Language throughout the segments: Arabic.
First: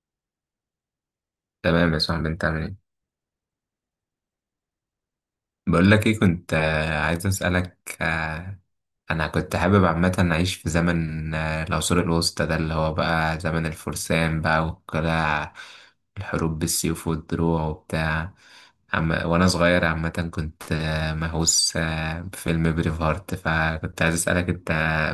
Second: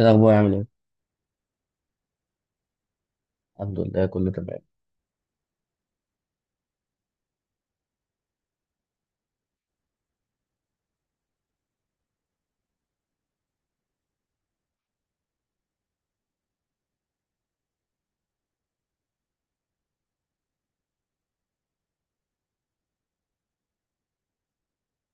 إيه الأخبار عامل إيه؟ تمام يا صاحبي، انت عامل ايه؟ الحمد لله كله تمام. بقول لك ايه، كنت عايز اسالك. انا كنت حابب عامه اعيش في زمن العصور الوسطى، ده اللي هو بقى زمن الفرسان بقى والقلاع، الحروب بالسيوف والدروع وبتاع. وانا صغير عامه كنت مهووس بفيلم بريف هارت، فكنت عايز اسالك انت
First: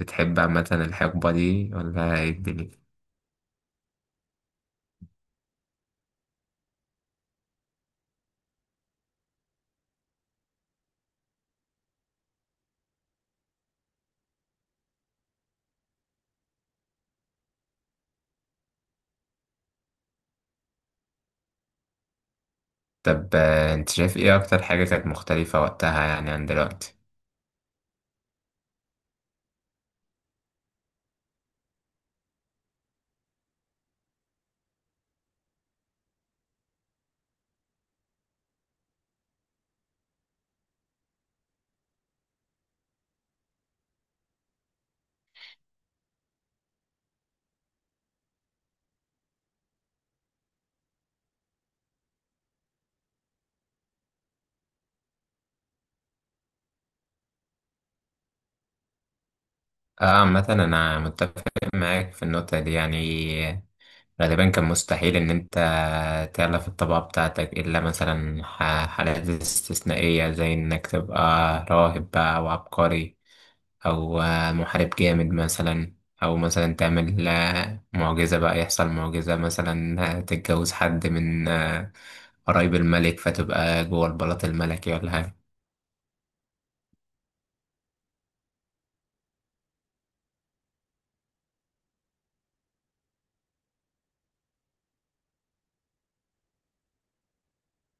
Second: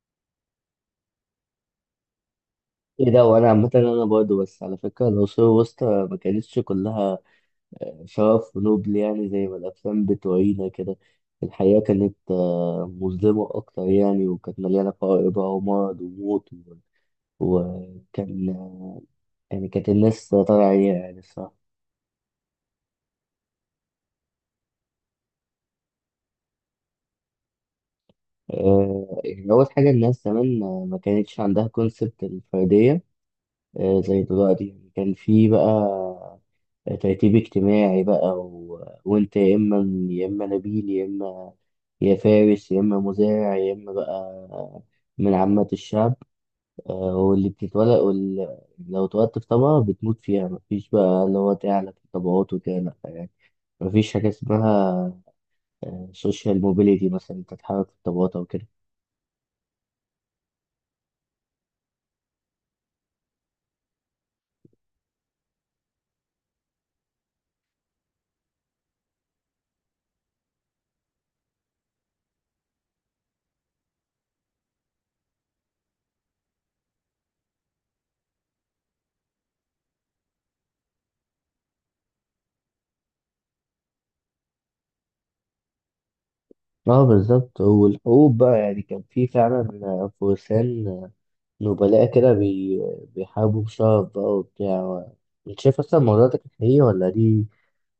بتحب عامه الحقبه دي ولا ايه الدنيا؟ إيه ده وأنا عامة أنا برضه، بس على فكرة العصور الوسطى ما كانتش كلها شرف ونبل، يعني زي ما الأفلام بتورينا كده. الحياة كانت مظلمة أكتر يعني، وكانت مليانة فقر بقى ومرض وموت وكان آه، يعني كانت الناس طالعة عليها يعني الصراحة. طب، انت شايف ايه اكتر حاجه كانت مختلفه وقتها يعني عن دلوقتي؟ يعني أول حاجة الناس زمان ما كانتش عندها كونسبت الفردية زي دلوقتي، يعني كان في بقى ترتيب اجتماعي بقى وانت يا اما، يا اما نبيل، يا اما يا فارس، يا اما مزارع، يا اما بقى من عامة الشعب. واللي بتتولد لو اتولدت في طبقة بتموت فيها، مفيش بقى اللي هو تعلى في الطبقات وكده، لأ يعني. مفيش حاجة اسمها سوشيال موبيليتي مثلا انت تتحرك في الطبقات او كده. اه، مثلا انا متفق معاك في النقطة دي يعني. غالبا كان مستحيل ان انت تعلى في الطبقة بتاعتك الا مثلا حالات استثنائية، زي انك تبقى راهب بقى او عبقري او محارب جامد مثلا، او مثلا تعمل معجزة، بقى يحصل معجزة مثلا، تتجوز حد من قرايب الملك فتبقى جوه البلاط الملكي ولا حاجة. اه بالظبط، والحقوق بقى يعني كان في فعلا فرسان نبلاء كده بيحاربوا بشرف بقى وبتاع. انت شايف اصلا الموضوع ده كان حقيقي، ولا دي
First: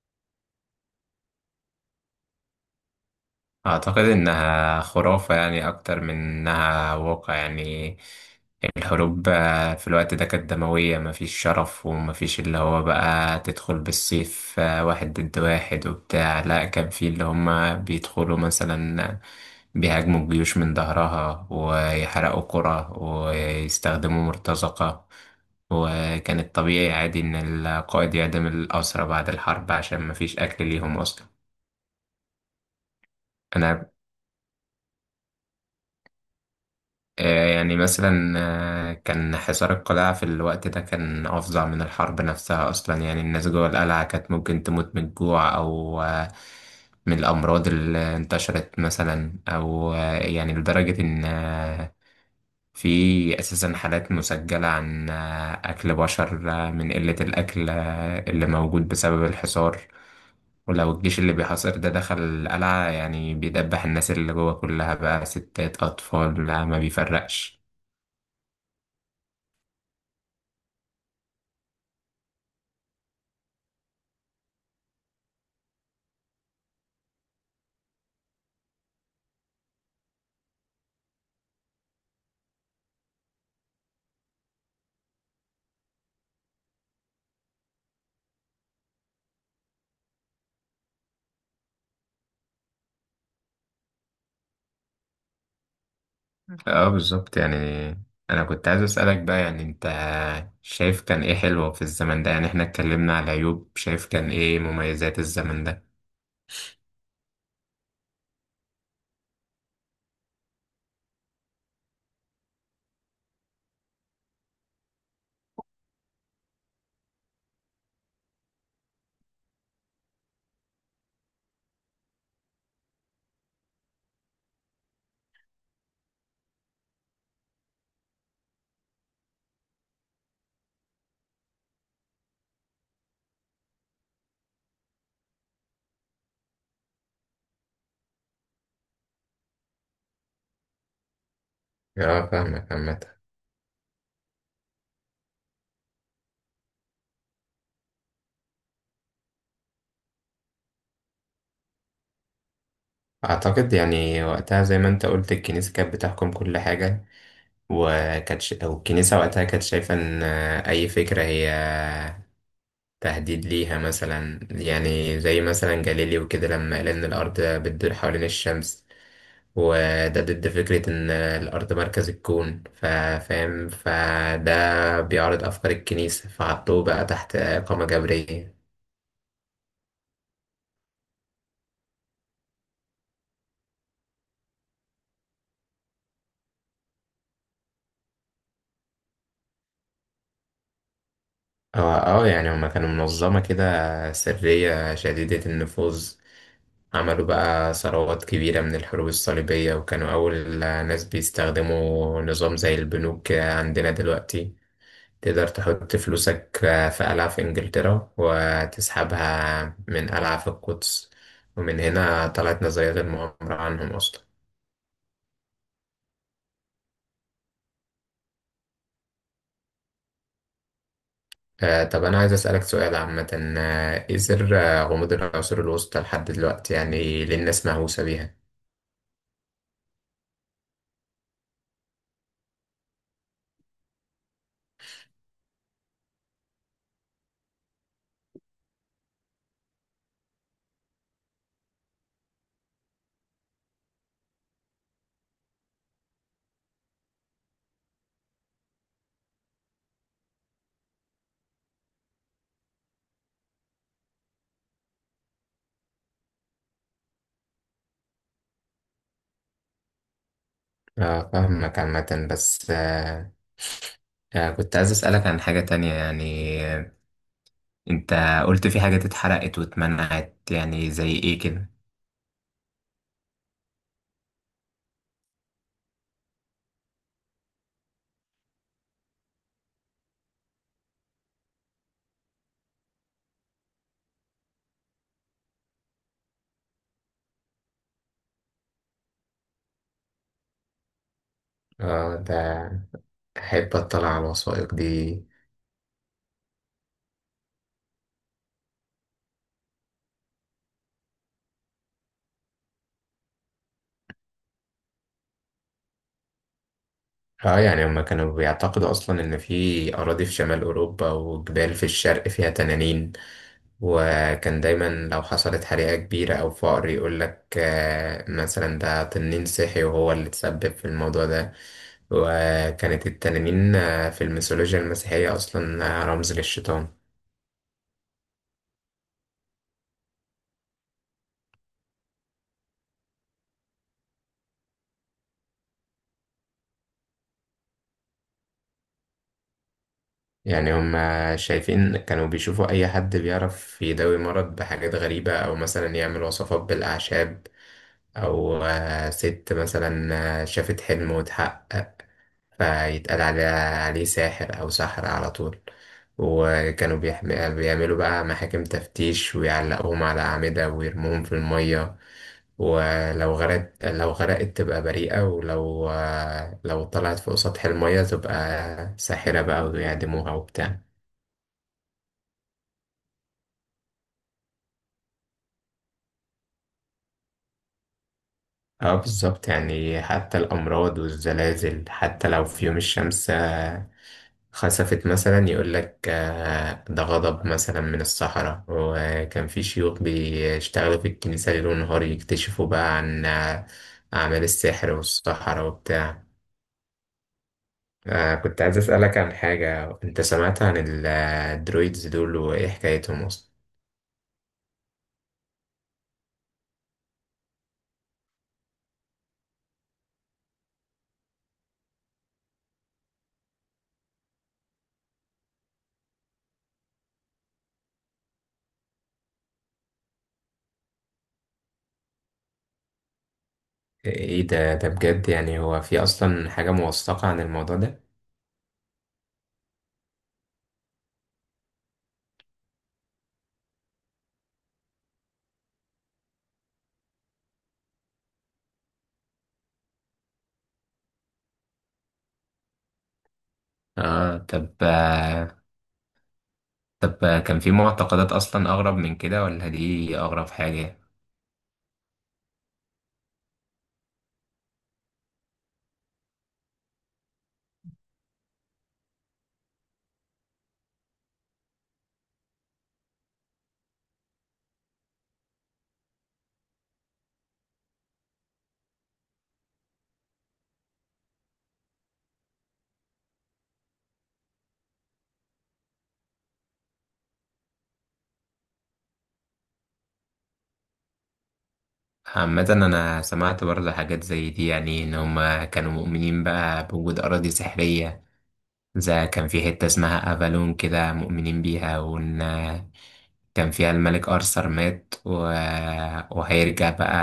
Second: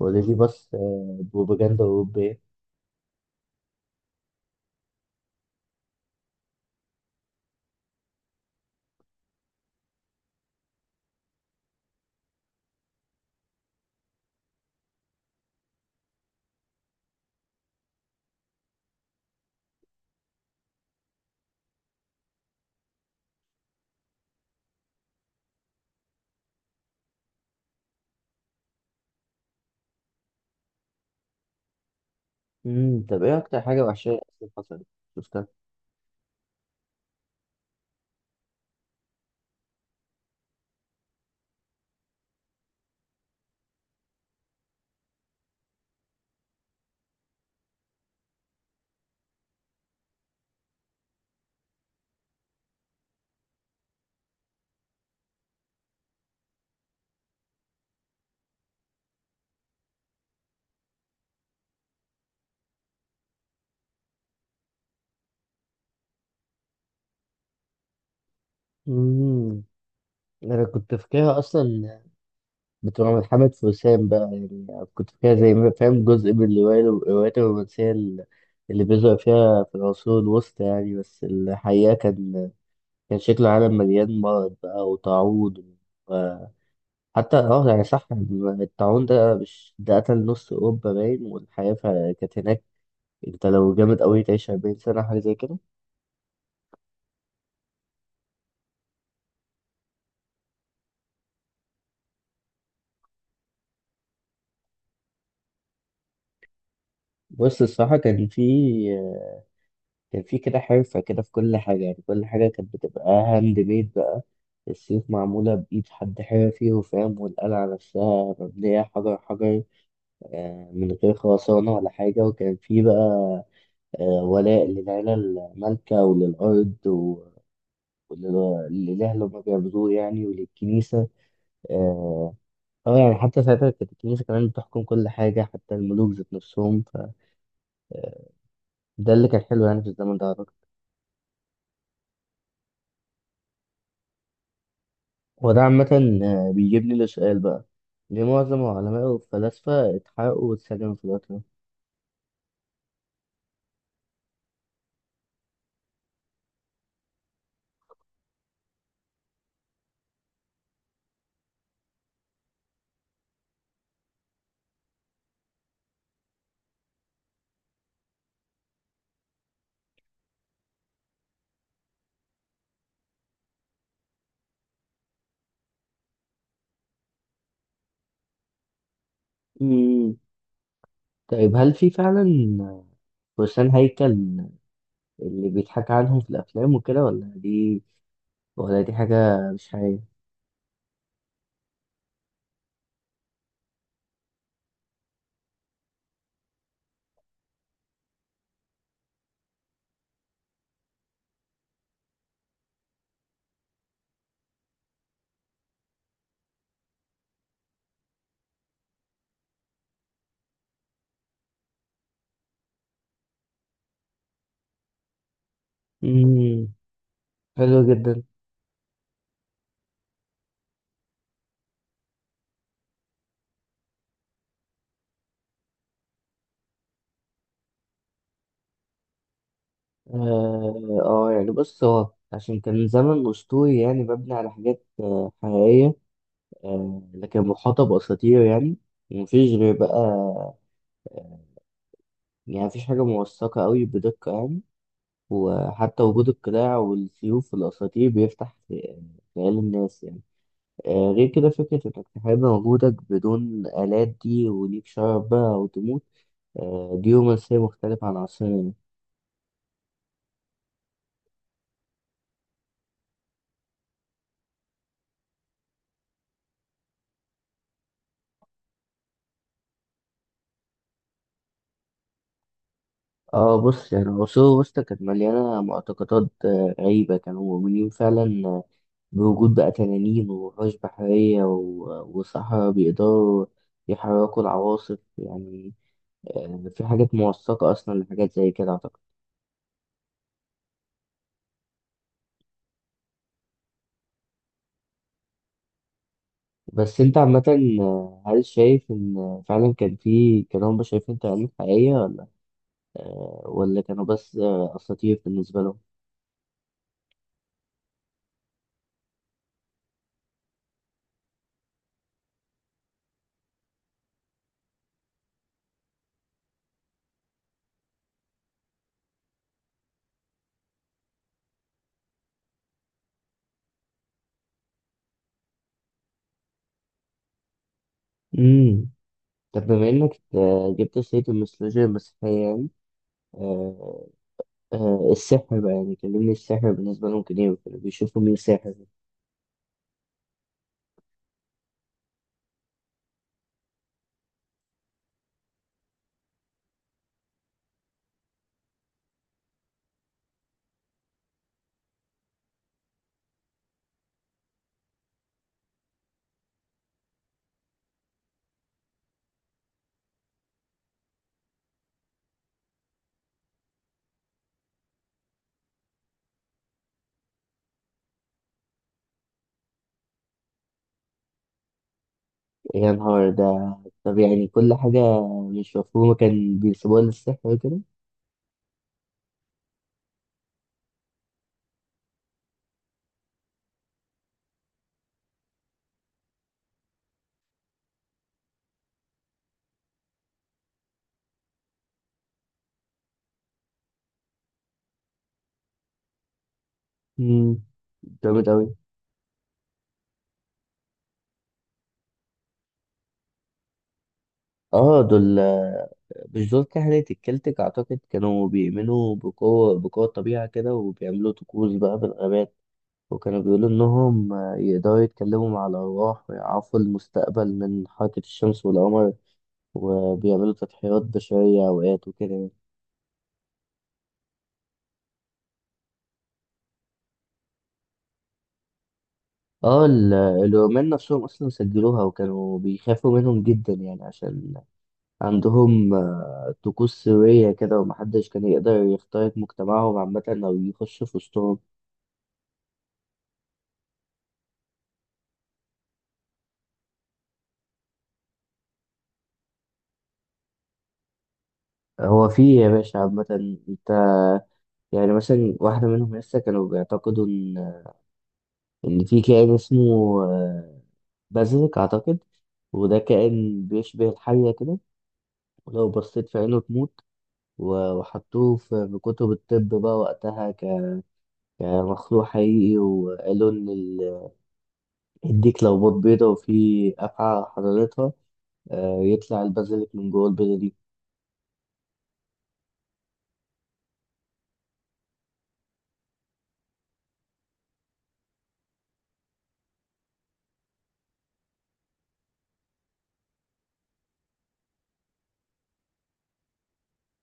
ولا دي بس بروباجندا أوروبية؟ أعتقد إنها خرافة يعني أكتر من إنها واقع. يعني الحروب في الوقت ده كانت دموية، مفيش شرف ومفيش اللي هو بقى تدخل بالسيف واحد ضد واحد وبتاع، لا كان في اللي هما بيدخلوا مثلا بيهاجموا الجيوش من ظهرها ويحرقوا قرى ويستخدموا مرتزقة. وكان الطبيعي عادي إن القائد يعدم الأسرى بعد الحرب عشان مفيش أكل ليهم أصلا. طب ايه أكتر حاجة أنا وحشية أصلا حصلت؟ شفتها؟ يعني مثلا، كان حصار القلاع في الوقت ده كان أفظع من الحرب نفسها أصلا. يعني الناس جوه القلعة كانت ممكن تموت من الجوع أو من الأمراض اللي انتشرت مثلا، أو يعني لدرجة إن في أساسا حالات مسجلة عن أكل بشر، من قلة الأكل اللي موجود بسبب الحصار. ولو الجيش اللي بيحاصر ده دخل القلعة، يعني بيدبح الناس اللي جوه كلها، بقى ستات أطفال، لا ما بيفرقش. امم أنا كنت فاكرها أصلا بتبقى من محمد فرسان بقى يعني. كنت فاكرها زي ما فاهم جزء من الروايات الرومانسية اللي بيظهر فيها في العصور الوسطى يعني. بس الحقيقة كان شكل العالم مليان مرض بقى وتعوض. حتى يعني صح، الطاعون ده مش ده قتل نص اوروبا باين، والحياه كانت هناك. انت لو جامد قوي تعيش 40 سنه حاجه زي كده. اه، بالظبط يعني. انا كنت عايز اسالك بقى، يعني انت شايف كان ايه حلو في الزمن ده؟ يعني احنا اتكلمنا على عيوب، شايف كان ايه مميزات الزمن ده؟ بص الصراحه كان في كده حرفه كده في كل حاجه، يعني كل حاجه كانت بتبقى هاند ميد بقى. السيوف معموله بايد حد حرفي وفاهم، والقلعه نفسها مبنيه حجر حجر من غير خرسانه ولا حاجه. وكان في بقى ولاء للعيله المالكه وللارض للإله اللي هما بيعبدوه يعني، وللكنيسة. اه يعني حتى ساعتها كانت الكنيسة كمان بتحكم كل حاجة، حتى الملوك ذات نفسهم، فده اللي كان حلو يعني في الزمن ده أعتقد. اه، فاهمك عامة. وده عامة بيجيبني لسؤال بقى، ليه معظم العلماء والفلاسفة اتحرقوا واتسجنوا في الوقت ده؟ أعتقد يعني وقتها زي ما أنت قلت، الكنيسة كانت بتحكم كل حاجة. وكانت أو الكنيسة وقتها كانت شايفة إن أي فكرة هي تهديد ليها، مثلا يعني زي مثلا جاليليو كده لما قال إن الأرض بتدور حوالين الشمس، وده ضد فكرة إن الأرض مركز الكون، فاهم، فده بيعارض أفكار الكنيسة، فحطوه بقى تحت إقامة جبرية. مم. طيب هل في فعلا فرسان هيكل اللي بيتحكى عنهم في الأفلام وكده، ولا دي حاجة مش حقيقية؟ اه، اه. يعني هما كانوا منظمة كده سرية شديدة النفوذ، عملوا بقى ثروات كبيرة من الحروب الصليبية. وكانوا أول ناس بيستخدموا نظام زي البنوك كده عندنا دلوقتي، تقدر تحط فلوسك في قلعة في إنجلترا وتسحبها من قلعة في القدس. ومن هنا طلعت نظرية المؤامرة عنهم أصلا. مم. حلو جدا. طب أنا عايز أسألك سؤال عامة. إيه سر غموض العصور الوسطى لحد دلوقتي؟ يعني ليه الناس مهووسة بيها؟ يعني بص، هو عشان كان زمن أسطوري يعني مبني على حاجات حقيقية لكن محاطة بأساطير يعني، ومفيش غير بقى آه، يعني مفيش حاجة موثقة أوي بدقة يعني. وحتى وجود القلاع والسيوف والأساطير بيفتح خيال الناس يعني. غير كده فكرة إنك تحارب وجودك بدون آلات، دي وليك شرف بقى أو تموت، دي رومانسية مختلفة عن عصرنا يعني. فاهمك عامة. بس كنت عايز أسألك عن حاجة تانية يعني. أنت قلت في حاجات اتحرقت واتمنعت، يعني زي إيه كده؟ اه بص، يعني العصور الوسطى كانت مليانة معتقدات غريبة، كانوا مؤمنين فعلا بوجود بقى تنانين ووحوش بحرية وصحراء بيقدروا يحركوا العواصف يعني. في حاجات موثقة أصلا لحاجات زي كده أعتقد. ده أحب أطلع على الوثائق دي. بس أنت عامة، هل شايف إن فعلا كان هم شايفين تنانين حقيقية، ولا ولا كانوا بس أساطير بالنسبة لهم؟ اه، يعني هما كانوا بيعتقدوا اصلا ان في اراضي في شمال اوروبا وجبال في الشرق فيها تنانين. وكان دايما لو حصلت حريقة كبيرة او فقر يقول لك مثلا ده تنين صحي وهو اللي تسبب في الموضوع ده. وكانت التنانين في الميثولوجيا المسيحية اصلا رمز للشيطان. مم. طب بما إنك جبت سيرة الميثولوجيا المسيحية يعني، آه، السحر بقى، يعني كلمني السحر بالنسبة لهم كان إيه، وكانوا بيشوفوا مين ساحر؟ يعني هما شايفين كانوا بيشوفوا اي حد بيعرف يداوي مرض بحاجات غريبة او مثلا يعمل وصفات بالاعشاب، أو ست مثلا شافت حلم واتحقق، فيتقال عليه ساحر أو ساحرة على طول. وكانوا بيعملوا بقى محاكم تفتيش ويعلقوهم على أعمدة ويرموهم في المية. ولو غرقت، لو غرقت تبقى بريئة، ولو آه، لو طلعت فوق سطح المية تبقى ساحرة بقى ويعدموها وبتاع. يا نهار ده. طب يعني كل حاجة مش مفهومة كان بيسيبوها للسحر وكده. اه، بالظبط يعني. حتى الأمراض والزلازل، حتى لو في يوم الشمس خسفت مثلا يقول لك ده غضب مثلا من الصحراء. وكان في شيوخ بيشتغلوا في الكنيسة ليل ونهار يكتشفوا بقى عن أعمال السحر والصحراء وبتاع. مم، جامد كنت أوي. عايز أسألك عن حاجة، أنت سمعت عن الدرويدز دول؟ وإيه حكايتهم أصلا؟ اه دول، مش دول كهنة الكلتك أعتقد، كانوا بيؤمنوا بقوة الطبيعة كده وبيعملوا طقوس بقى بالغابات، وكانوا بيقولوا إنهم يقدروا يتكلموا مع الأرواح ويعرفوا المستقبل من حركة الشمس والقمر، وبيعملوا تضحيات بشرية أوقات وكده يعني. إيه ده؟ ده بجد يعني؟ هو في أصلا حاجة موثقة عن الموضوع ده؟ اه الرومان نفسهم أصلا سجلوها، وكانوا بيخافوا منهم جدا يعني عشان عندهم طقوس سرية كده، ومحدش كان يقدر يخترق مجتمعهم عامة أو يخش في وسطهم. آه طب آه، طب، كان في معتقدات أصلا أغرب من كده ولا دي أغرب حاجة؟ هو في يا باشا عامة، أنت يعني مثلا واحدة منهم لسه كانوا بيعتقدوا إن في كائن اسمه بازلك أعتقد، وده كائن بيشبه الحية كده، ولو بصيت في عينه تموت. وحطوه في كتب الطب بقى وقتها كمخلوق حقيقي، وقالوا إن الديك لو بيضة وفي أفعى حضارتها يطلع البازiliك من جوه البيضة دي. عامة أنا سمعت برضه حاجات زي دي، يعني إن هما كانوا مؤمنين بقى بوجود أراضي سحرية. زي كان في حتة اسمها أفالون كده مؤمنين بيها، وإن كان فيها الملك أرثر مات وهيرجع بقى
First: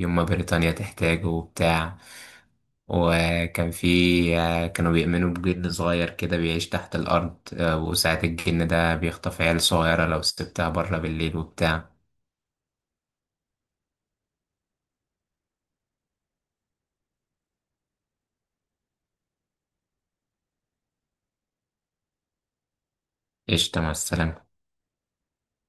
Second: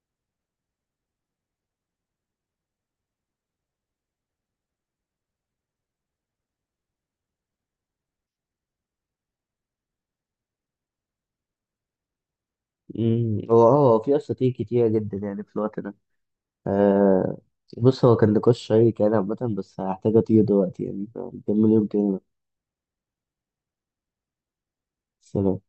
يوم ما بريطانيا تحتاجه وبتاع. وكان في كانوا بيؤمنوا بجن صغير كده بيعيش تحت الأرض، وساعة الجن ده بيخطف عيال صغيرة لو سبتها بره بالليل وبتاع. مم. هو في أساطير كتيرة جدا يعني في الوقت ده. آه بص، هو كان نقاش شيق يعني عامة، بس هحتاج أطير دلوقتي يعني، فنكمل يوم تاني بقى. قشطة، مع السلامة. سلام.